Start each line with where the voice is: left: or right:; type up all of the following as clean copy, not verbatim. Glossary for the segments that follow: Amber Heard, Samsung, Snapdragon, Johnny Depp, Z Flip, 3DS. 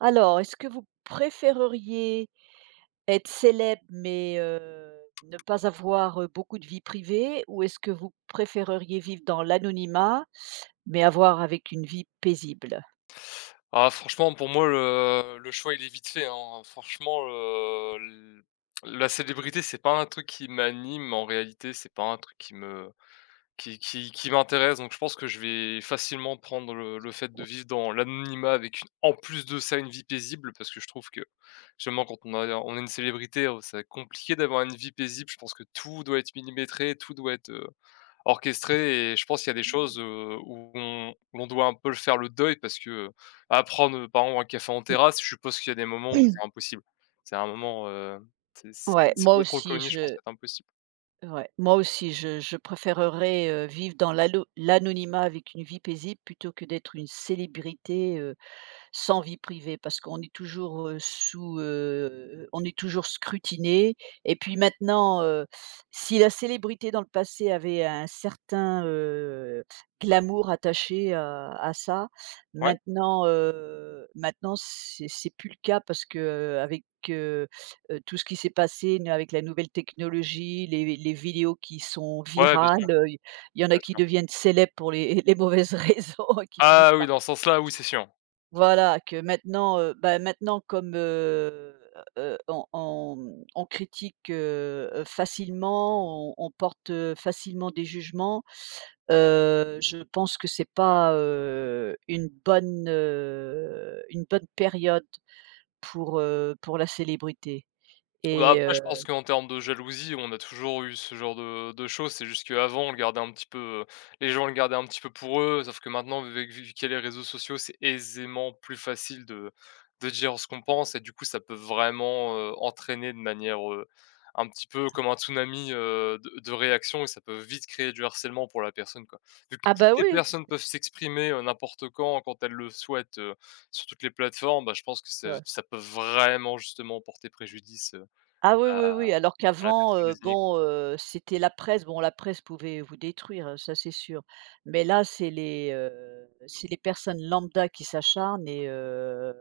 right: Alors, est-ce que vous préféreriez être célèbre, mais ne pas avoir, beaucoup de vie privée? Ou est-ce que vous préféreriez vivre dans l'anonymat, mais avoir avec une vie paisible?
left: Ah franchement, pour moi, le choix, il est vite fait, hein. Franchement, l la célébrité, c'est pas un truc qui m'anime en réalité, c'est pas un truc qui me qui m'intéresse, donc je pense que je vais facilement prendre le fait de vivre dans l'anonymat avec une en plus de ça, une vie paisible parce que je trouve que justement quand on est une célébrité, c'est compliqué d'avoir une vie paisible. Je pense que tout doit être millimétré, tout doit être, orchestré et je pense qu'il y a des choses, où on où l'on doit un peu le faire le deuil parce que, à prendre, par exemple un café en terrasse, je suppose qu'il y a des moments où c'est impossible. C'est un moment, c'est
right: Ouais,
left: sans
right: moi
left: être
right: aussi
left: reconnu, je pense
right: je
left: que c'est impossible.
right: ouais, moi aussi je préférerais, vivre dans l'anonymat avec une vie paisible plutôt que d'être une célébrité, sans vie privée parce qu'on est toujours, sous, on est toujours scrutinés et puis maintenant, si la célébrité dans le passé avait un certain, glamour attaché à ça,
left: Ouais?
right: maintenant, maintenant c'est plus le cas parce qu'avec, heu tout ce qui s'est passé n avec la nouvelle technologie, les vidéos qui sont
left: Ouais, bien
right: virales,
left: sûr,
right: il y en a
left: bien
right: qui
left: sûr.
right: deviennent célèbres pour les les mauvaises raisons et qui
left: Ah
right: finissent
left: oui,
right: par
left: dans ce sens-là, oui, c'est sûr.
right: voilà, que maintenant, bah, maintenant comme, mmh, on critique, facilement, on porte, facilement des jugements, je pense que c'est pas, une bonne période pour la célébrité
left: Bah,
right: et
left: après je pense qu'en termes de jalousie, on a toujours eu ce genre de choses. C'est juste qu'avant on le gardait un petit peu, les gens le gardaient un petit peu pour eux, sauf que maintenant vu qu'il y a les réseaux sociaux, c'est aisément plus facile de dire ce qu'on pense et du coup ça peut vraiment, entraîner de manière, un petit peu comme un tsunami, de réactions et ça peut vite créer du harcèlement pour la personne, quoi. Vu que
right: ah bah,
left: toutes les
right: oui!
left: personnes peuvent s'exprimer, n'importe quand, quand elles le souhaitent, sur toutes les plateformes, bah, je pense que ça
right: Ouais.
left: ça peut vraiment justement porter préjudice,
right: Ah oui,
left: à
right: oui, oui, alors
left: à la
right: qu'avant,
left: personne désignée.
right: bon, c'était la presse. Bon, la presse pouvait vous détruire, ça c'est sûr. Mais là, c'est les personnes lambda qui s'acharnent et heu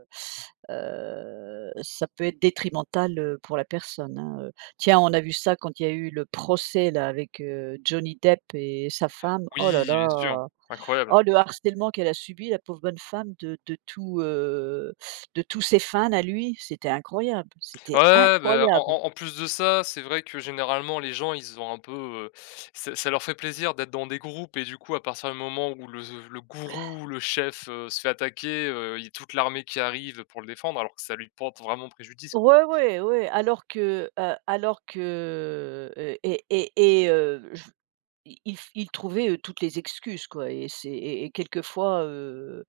right: heu, ça peut être détrimental, pour la personne, hein, Tiens, on a vu ça quand il y a eu le procès là avec, Johnny Depp et sa femme. Oh là
left: Oui, bien sûr,
right: là!
left: incroyable.
right: Oh le harcèlement qu'elle a subi, la pauvre bonne femme de tout, de tous ses fans à lui, c'était incroyable,
left: Ouais,
right: c'était
left: ouais, bah,
right: incroyable!
left: en plus de ça, c'est vrai que généralement les gens, ils ont un peu, heu, ça leur fait plaisir d'être dans des groupes et du coup, à partir du moment où le gourou, le chef, se fait attaquer, il y a toute l'armée qui arrive pour le défendre alors que ça lui porte vraiment préjudice, quoi.
right: Ouais, ouais, ouais, alors que, et et je i il trouvait ils toutes les excuses, quoi et c'est et quelquefois, heu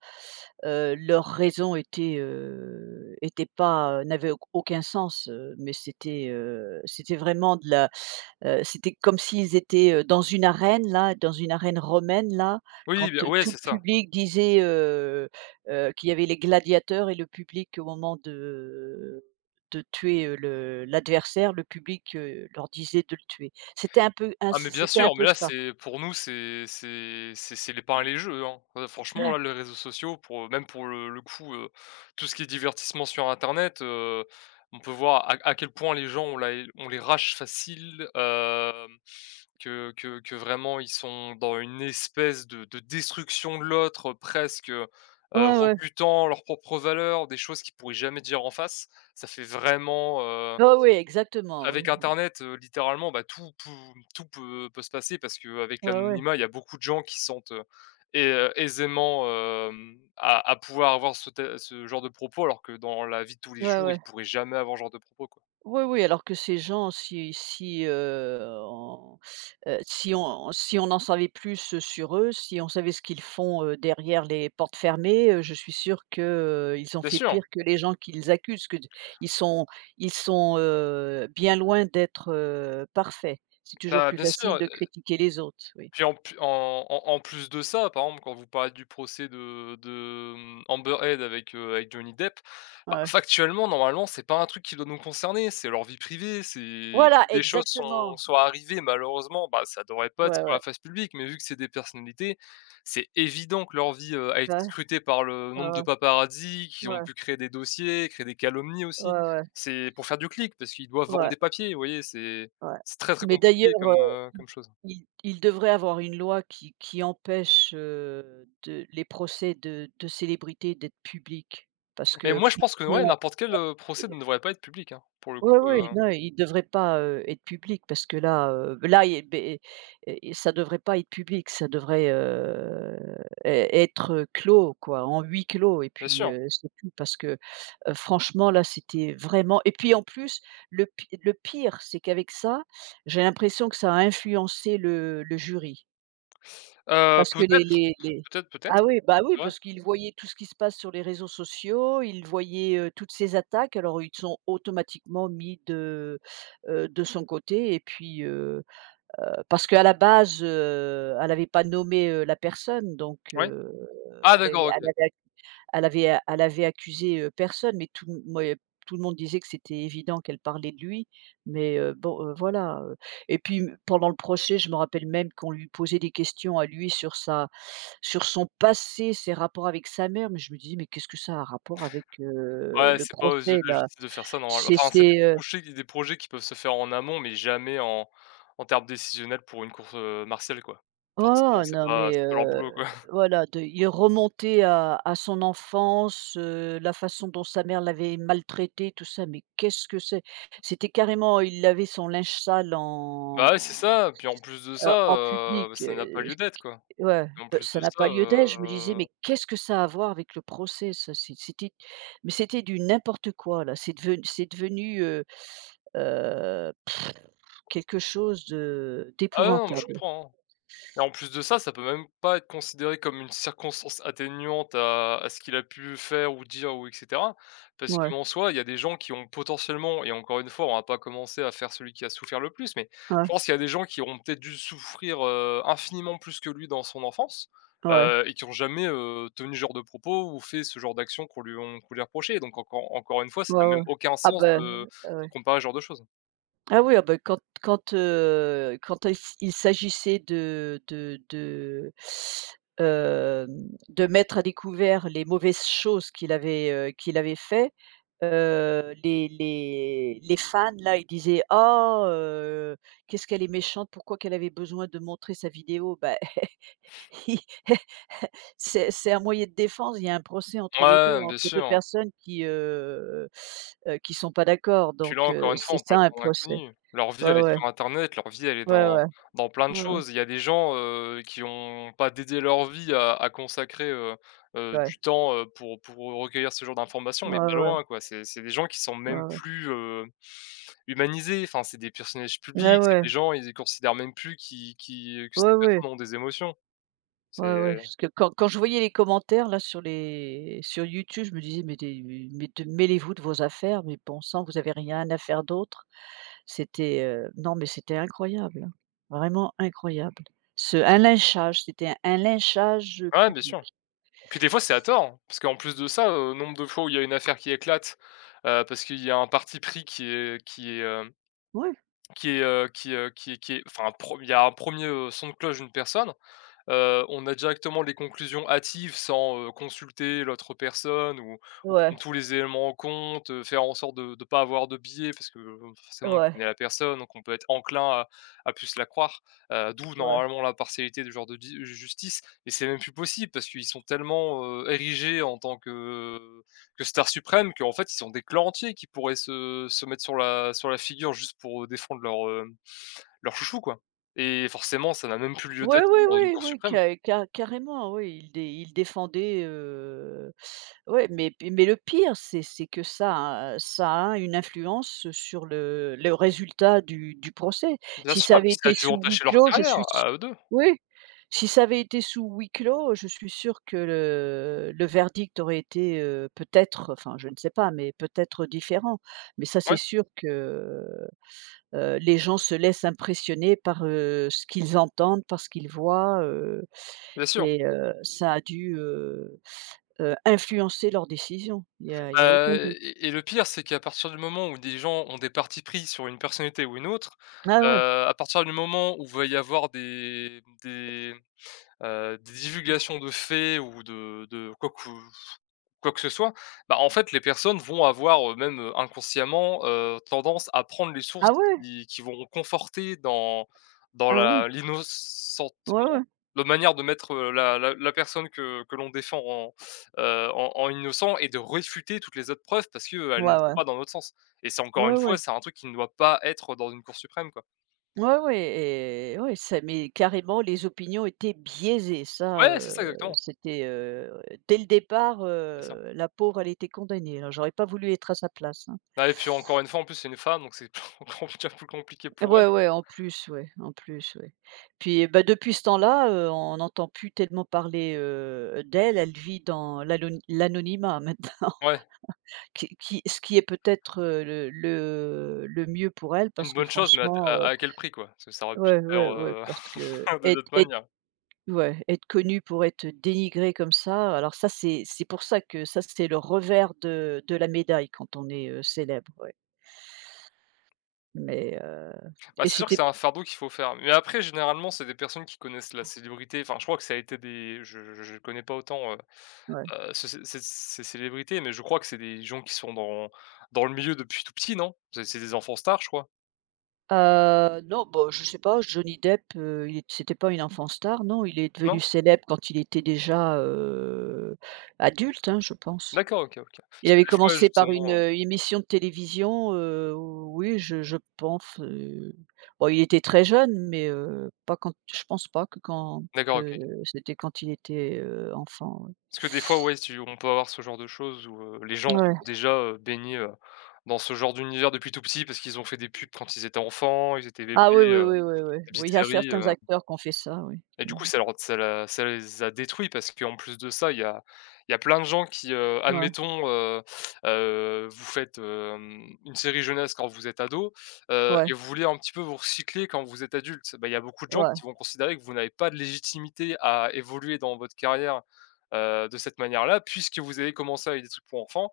right: heu, leurs raisons étaient, étaient pas, n'avaient aucun sens, mais c'était, c'était vraiment de la c'était comme s'ils étaient, dans une arène là, dans une arène romaine là,
left: Oui,
right: quand,
left: bien ouais,
right: tout
left: c'est
right: le
left: ça.
right: public disait, qu'il y avait les gladiateurs et le public au moment de tuer, le l'adversaire, le public, leur disait de le tuer.
left: Ah mais bien
right: C'était un
left: sûr, mais
right: peu
left: là
right: ça.
left: c'est pour nous c'est les pains et les jeux, hein. Franchement là les réseaux sociaux pour, même pour le coup, tout ce qui est divertissement sur internet, on peut voir à quel point les gens on les râche facile, hem, que vraiment ils sont dans une espèce de destruction de l'autre, presque,
right: Ouais, ouais.
left: rebutant leurs propres valeurs, des choses qu'ils pourraient jamais dire en face. Ça fait vraiment,
right: Ah oui, exactement, oui,
left: avec
right: ouais.
left: internet, littéralement, bah, tout peut se passer parce qu'avec
right: Ouais, ouais.
left: l'anonymat, il y a beaucoup de gens qui se sentent, ai aisément, hem, à pouvoir avoir ce genre de propos alors que dans la vie de tous les
right: Ouais,
left: jours, ils
right: ouais.
left: pourraient jamais avoir ce genre de propos, quoi.
right: Oui, oui, alors que ces gens, si on en savait plus sur eux, si on savait ce qu'ils font, derrière les portes fermées, je suis sûre qu'ils ont
left: Bien
right: fait
left: sûr,
right: pire que les gens qu'ils accusent, que d ils sont ils sont, bien loin d'être, parfaits. C'est toujours
left: bah,
right: plus
left: bien
right: facile
left: sûr.
right: de critiquer les autres, oui.
left: Puis en p en en en plus de ça, par exemple, quand vous parlez du procès de Amber Heard avec, avec Johnny Depp, bah,
right: Ouais.
left: factuellement, normalement, c'est pas un truc qui doit nous concerner, c'est leur vie privée, c'est si
right: Voilà,
left: des choses sont
right: exactement.
left: sont arrivées malheureusement, bah, ça devrait pas être
right: Ouais,
left: sur la
right: ouais.
left: face publique, mais vu que c'est des personnalités, c'est évident que leur vie, a été
right: Bah,
left: scrutée par le
right: ouais,
left: nombre de
right: ouais.
left: paparazzis qui ont
right: Ouais,
left: pu créer des dossiers, créer des calomnies aussi.
right: ouais, ouais.
left: C'est pour faire du clic parce qu'ils doivent vendre
right: Ouais,
left: des papiers, vous voyez? C'est
right: ouais.
left: c'est très, très
right: Mais
left: compliqué
right: d'ailleurs,
left: comme, comme chose.
right: il devrait avoir une loi qui empêche, de les procès de célébrités d'être publics parce
left: Mais
right: que
left: moi, je pense que, ouais,
right: franchement,
left: n'importe quel, procès ne devrait pas être public, hein, pour le coup,
right: oui, oui, non, ils devraient pas, être public parce que là, ben, et ça devrait pas être public, ça devrait, ê être, clos quoi, en huis clos et
left: bien
right: puis,
left: sûr.
right: c'est tout parce que, franchement là, c'était vraiment et puis en plus, le pire, c'est qu'avec ça, j'ai l'impression que ça a influencé le jury. Parce que
left: Peut-être,
right: les
left: peut-être, peut-être,
right: ah oui, bah oui,
left: c'est vrai,
right: parce qu'ils voyaient tout ce qui se passe sur les réseaux sociaux, ils voyaient, toutes ces attaques, alors ils sont automatiquement mis de son côté et puis, parce qu'à la base, elle n'avait pas nommé, la personne donc
left: ouais. Ah
right: elle avait
left: d'accord,
right: elle
left: OK.
right: avait elle elle avait accusé, personne, mais tout mouais, tout le monde disait que c'était évident qu'elle parlait de lui, mais bon, voilà, et puis m pendant le procès, je me rappelle même qu'on lui posait des questions à lui sur sa sur son passé, ses rapports avec sa mère, mais je me disais: «Mais qu'est-ce que ça a un rapport avec,
left: Ouais,
right: le
left: c'est pas aux yeux de
right: procès
left: la
right: là?»
left: justice de faire ça normalement.
right: c'est
left: Enfin, c'est des projets qui peuvent se faire en amont, mais jamais en termes décisionnels pour une course, martiale, quoi. Forcément,
right: Oh
left: c'est
right: non
left: pas
right: mais
left: c'est pas leur boulot, quoi.
right: voilà, de il est remonté à son enfance, la façon dont sa mère l'avait maltraité, tout ça, mais qu'est-ce que c'est? C'était carrément il lavait son linge sale
left: Bah, ouais, c'est
right: en,
left: ça, puis en plus de ça,
right: en public,
left: bah, ça n'a pas lieu d'être, quoi.
right: ouais,
left: Et en
right: bah,
left: plus de
right: ça n'a
left: ça,
right: pas lieu d'être. Je me disais: «Mais qu'est-ce que ça a à voir avec le procès ça?» C'était mais c'était du n'importe quoi là, c'est devenu, heu, quelque chose de
left: ah ouais, non, mais je
right: d'épouvantable.
left: comprends, hein. Et en plus de ça, ça peut même pas être considéré comme une circonstance atténuante à ce qu'il a pu faire ou dire ou et cetera. Parce
right: Ouais,
left: qu'en soi, il y a des gens qui ont potentiellement et encore une fois, on va pas commencer à faire celui qui a souffert le plus, mais je
right: ouais,
left: pense qu'il y a des gens qui ont peut-être dû souffrir, infiniment plus que lui dans son enfance,
right: ouais.
left: et qui ont jamais, tenu ce genre de propos ou fait ce genre d'action qu'on lui reprochait. Donc encore une fois, ça
right: Ouais,
left: n'a même
right: ouais.
left: aucun
right: Ah
left: sens
right: bah,
left: de
right: ouais.
left: comparer ce genre de choses.
right: Ah oui, ah bah, quand il s'agissait hem, de mettre à découvert les mauvaises choses qu'il avait fait, les fans là, ils disaient: ah qu'est-ce qu'elle est méchante, pourquoi qu'elle avait besoin de montrer sa vidéo?» bah c'est un moyen de défense, il y a un procès entre les 2,
left: Ouais, bien
right: entre 2
left: sûr.
right: personnes qui sont pas d'accord
left: Puis là,
right: donc
left: encore une fois,
right: c'est
left: on
right: ça
left: parle
right: un
left: pas
right: procès.
left: d'inconnus. Leur vie,
right: Ouais,
left: elle est
right: ouais.
left: sur internet, leur vie, elle est
right: Ouais,
left: dans
right: ouais.
left: dans plein de
right: Ouais, ouais.
left: choses. Il y a des gens, qui ont pas dédié leur vie à consacrer,
right: Ouais.
left: du temps, pour recueillir ce genre d'informations, mais
right: Ouais,
left: pas
right: ouais.
left: loin, quoi. C'est des gens qui sont
right: Ouais,
left: même
right: ouais.
left: plus, humanisés. Enfin, c'est des personnages
right: Ouais,
left: publics, c'est
right: ouais.
left: des gens, ils ne considèrent même plus qui que ces
right: Ouais, ouais.
left: personnes ont des émotions. C'est
right: Ouais, ouais. Parce que quand je voyais les commentaires là sur les sur YouTube, je me disais: «Mais des mais de mêlez-vous de vos affaires, mais bon sang, vous avez rien à faire d'autre». C'était, non, mais c'était incroyable, hein, vraiment incroyable. Ce un lynchage, c'était un lynchage,
left: ouais, bien
right: public.
left: sûr. Puis des fois, c'est à tort, hein, parce qu'en plus de ça, nombre de fois où il y a une affaire qui éclate, parce qu'il y a un parti pris qui est qui est,
right: Ouais,
left: qui est, qui est enfin, un pro il y a un premier er son de cloche d'une personne. On a directement les conclusions hâtives sans, consulter l'autre personne ou
right: ouais,
left: prendre tous les éléments en compte, faire en sorte de pas avoir de biais parce que, forcément on
right: ouais,
left: connaît la personne, donc on peut être enclin à plus la croire, d'où
right: ouais.
left: normalement l'impartialité de ce genre de di justice. Mais c'est même plus possible parce qu'ils sont tellement, érigés en tant que stars suprêmes qu'en fait ils sont des clans entiers qui pourraient se mettre sur la figure juste pour, défendre leur, leur chouchou quoi et forcément ça n'a même plus lieu
right: Oui,
left: d'être
right: oui,
left: dans une
right: oui,
left: cour
right: oui,
left: suprême.
right: ca ca carrément, oui, il défendait, ouais, mais p mais le pire, c'est que ça a une influence sur le résultat du procès.
left: Bien
right: Si ça
left: sûr, et
right: avait
left: puis ça a
right: été
left: dû
right: sous huis
left: entacher leur
right: clos, je suis
left: carrière,
right: s
left: à eux deux.
right: oui, si ça avait été sous huis clos, je suis sûre que le verdict aurait été, peut-être, enfin, je ne sais pas, mais peut-être différent. Mais ça, c'est
left: Ouais,
right: sûr que les gens se laissent impressionner par, ce qu'ils entendent, par ce qu'ils voient,
left: bien sûr.
right: et influencer leurs décisions. Il y a
left: Bah,
right: aucun doute.
left: le pire, c'est qu'à partir du moment où des gens ont des partis pris sur une personnalité ou une autre,
right: Ah ouais,
left: à partir du moment où va y avoir des divulgations de faits ou de quoi que ce soit, bah, en fait, les personnes vont avoir, même, inconsciemment, tendance à prendre les sources
right: ah ouais,
left: qui vont conforter dans
right: ah ouais,
left: la
right: ouais, ouais, ouais,
left: l'innocentement, la manière de mettre, la personne que l'on défend en, en innocent et de réfuter toutes les autres preuves parce qu'elles ne vont
right: ouais,
left: pas dans notre sens et c'est encore
right: ouais,
left: une fois,
right: ouais,
left: c'est un truc qui ne doit pas être dans une cour suprême, quoi.
right: ouais, ouais et ouais, ça mais carrément les opinions étaient biaisées.
left: Ouais, c'est ça exactement,
right: C'était, dès le départ,
left: c'est ça.
right: la pauvre, elle était condamnée, là. J'aurais pas voulu être à sa place, hein.
left: Bah et puis encore une fois, en plus, c'est une femme, donc c'est encore plus compliqué pour elle.
right: Ouais, ouais, en plus, ouais, en plus, ouais. Puis, bah, depuis ce temps-là, on n'entend plus tellement parler, d'elle. Elle vit dans l'anonymat maintenant,
left: Ouais.
right: qui est peut-être, le le mieux pour elle parce
left: Une
right: que
left: bonne chose, mais
right: franchement,
left: à quel prix quoi? Parce que ça aurait pu se
right: ouais,
left: faire,
right: ouais, ouais, parce que
left: de d'autres
right: être
left: manières.
right: ouais, être connue pour être dénigrée comme ça, alors ça, c'est pour ça que ça, c'est le revers de la médaille quand on est, célèbre, ouais. Mais,
left: Bah,
right: et
left: c'est sûr que c'est
right: c'était
left: un fardeau qu'il faut faire, mais après généralement, c'est des personnes qui connaissent la célébrité, enfin je crois que ça a été des je connais pas autant,
right: ouais.
left: ce ces ces ces célébrités, mais je crois que c'est des gens qui sont dans le milieu depuis tout petit, non? C'est des enfants stars, je crois,
right: Non, bon, je sais pas, Johnny Depp, il est c'était pas une enfant star, non, il est devenu
left: non?
right: célèbre quand il était déjà, adulte, hein, je pense.
left: D'accord, OK, OK. Parce
right: Il avait
left: que des fois
right: commencé par une,
left: justement,
right: émission de télévision, oui, je pense, bon, il était très jeune, mais pas quand je pense pas que quand
left: d'accord, OK.
right: que c'était quand il était, enfant, ouais.
left: Parce que des fois, ouais, tu on peut avoir ce genre de choses où, les gens
right: Ouais.
left: sont déjà, baignés, dans ce genre d'univers depuis tout petit parce qu'ils ont fait des pubs quand ils étaient enfants, ils étaient bébés,
right: Ah oui, oui, oui, oui, oui.
left: des petites
right: Oui, il y a
left: séries,
right: certains acteurs qui ont fait ça, oui.
left: et du
right: Mmh.
left: coup, ça leur ça la ça les a détruits parce qu'en plus de ça, il y a plein de gens qui,
right: Ouais,
left: admettons, vous faites, hem, une série jeunesse quand vous êtes ado, et
right: ouais,
left: vous voulez un petit peu vous recycler quand vous êtes adulte. Bah, il y a beaucoup de gens qui
right: ouais.
left: vont considérer que vous n'avez pas de légitimité à évoluer dans votre carrière, de cette manière-là, puisque vous avez commencé avec des trucs pour enfants.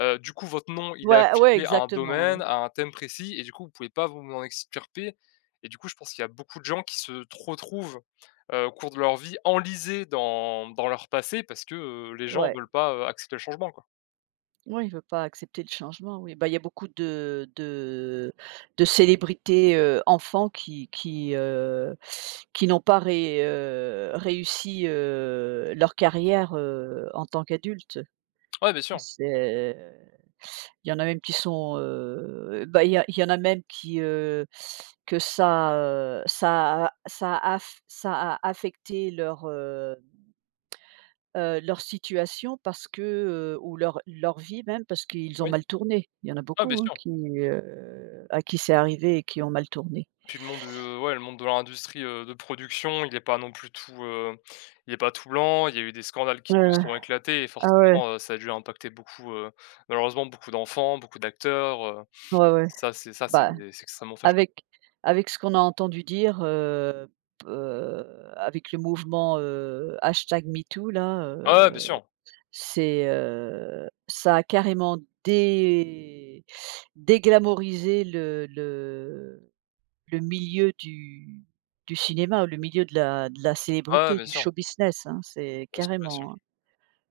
left: Du coup, votre nom, il est
right: Ouais, ouais,
left: affilié à un
right: exactement, ouais,
left: domaine, à un thème précis et du coup, vous pouvez pas vous en extirper et du coup, je pense qu'il y a beaucoup de gens qui se t retrouvent au cours de leur vie, enlisés dans leur passé parce que, les gens
right: ouais.
left: veulent pas, accepter le changement, quoi.
right: Oui, il veut pas accepter le changement, oui. Bah, il y a beaucoup de célébrités, enfants qui n'ont pas ré réussi, leur carrière, en tant qu'adultes.
left: Ouais, bien sûr,
right: C'est il y en a même qui sont, il y en a même qui, que ça, ça a ça a aff ça a affecté leur, leur situation parce que, ou leur vie même parce qu'ils ont
left: oui.
right: mal tourné. Il y en a
left: Ah, bien
right: beaucoup, hein,
left: sûr.
right: qui, à qui c'est arrivé et qui ont mal tourné.
left: Puis le monde, ouais, le monde de l'industrie, de production, il est pas non plus tout, il est pas tout blanc. Il y a eu des scandales qui
right: Ouais,
left: se
right: ouais.
left: sont éclatés et
right: Ah ouais,
left: forcément, ça a dû impacter beaucoup, malheureusement beaucoup d'enfants, beaucoup d'acteurs,
right: ouais, ouais.
left: ça c'est
right: Bah,
left: c'est extrêmement fâcheux.
right: avec ce qu'on a entendu dire, p avec le mouvement, #MeToo là,
left: Ouais, bien sûr.
right: c'est, ça a carrément dé déglamorisé le milieu du cinéma, ou le milieu de la
left: Ouais,
right: célébrité,
left: bien
right: du
left: sûr.
right: show business, hein, c'est
left: Bien sûr, bien sûr.
right: carrément, hein.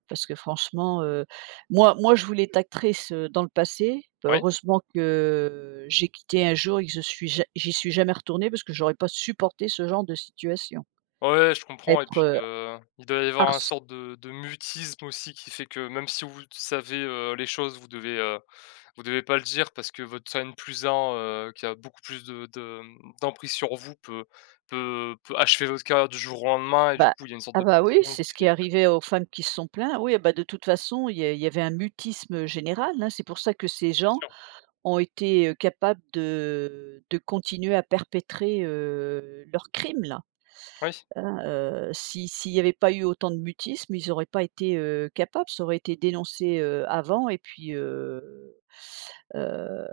right: Parce que franchement, moi je voulais être actrice, dans le passé. Bah,
left: Oui?
right: heureusement que j'ai quitté un jour et que je suis ja j'y suis jamais retournée parce que j'aurais pas supporté ce genre de situation.
left: Ouais, je comprends et
right: Être,
left: puis, il doit y avoir une
right: harc
left: sorte de mutisme aussi qui fait que même si vous savez, les choses, vous devez pas le dire parce que votre N+1, qui a beaucoup plus de d'emprise sur vous peut achever votre carrière du jour au lendemain et du
right: bah,
left: coup, il y a une sorte
right: ah
left: de
right: bah, oui,
left: pression
right: c'est
left: qui
right: ce qui
left: fait
right: est
left: que
right: arrivé aux femmes qui se sont plaints. Oui, ah bah, de toute façon, il y avait un mutisme général, hein. C'est pour ça que ces
left: bien
right: gens
left: sûr,
right: ont été, capables de continuer à perpétrer, leurs crimes là,
left: oui,
right: hein, si s'il n'y avait pas eu autant de mutisme, ils n'auraient pas été, capables, ça aurait été dénoncé, avant et puis, heu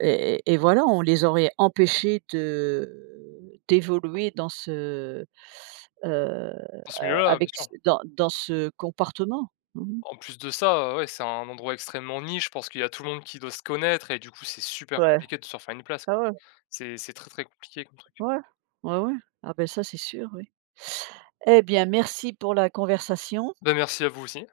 right: et voilà, on les aurait empêchés de d'évoluer dans ce, heu,
left: dans ce
right: a
left: milieu-là, bien
right: avec ce
left: sûr.
right: dans ce comportement. Mmh.
left: En plus de ça, ouais, c'est un endroit extrêmement niche, je pense qu'il y a tout le monde qui doit se connaître et du coup, c'est super
right: Ouais.
left: compliqué de se refaire une place.
right: Ah ouais.
left: C'est très, très compliqué comme truc.
right: Ouais, ouais, ouais. Ah, ben ça, c'est sûr, oui. Eh bien, merci pour la conversation.
left: Ben merci à vous aussi.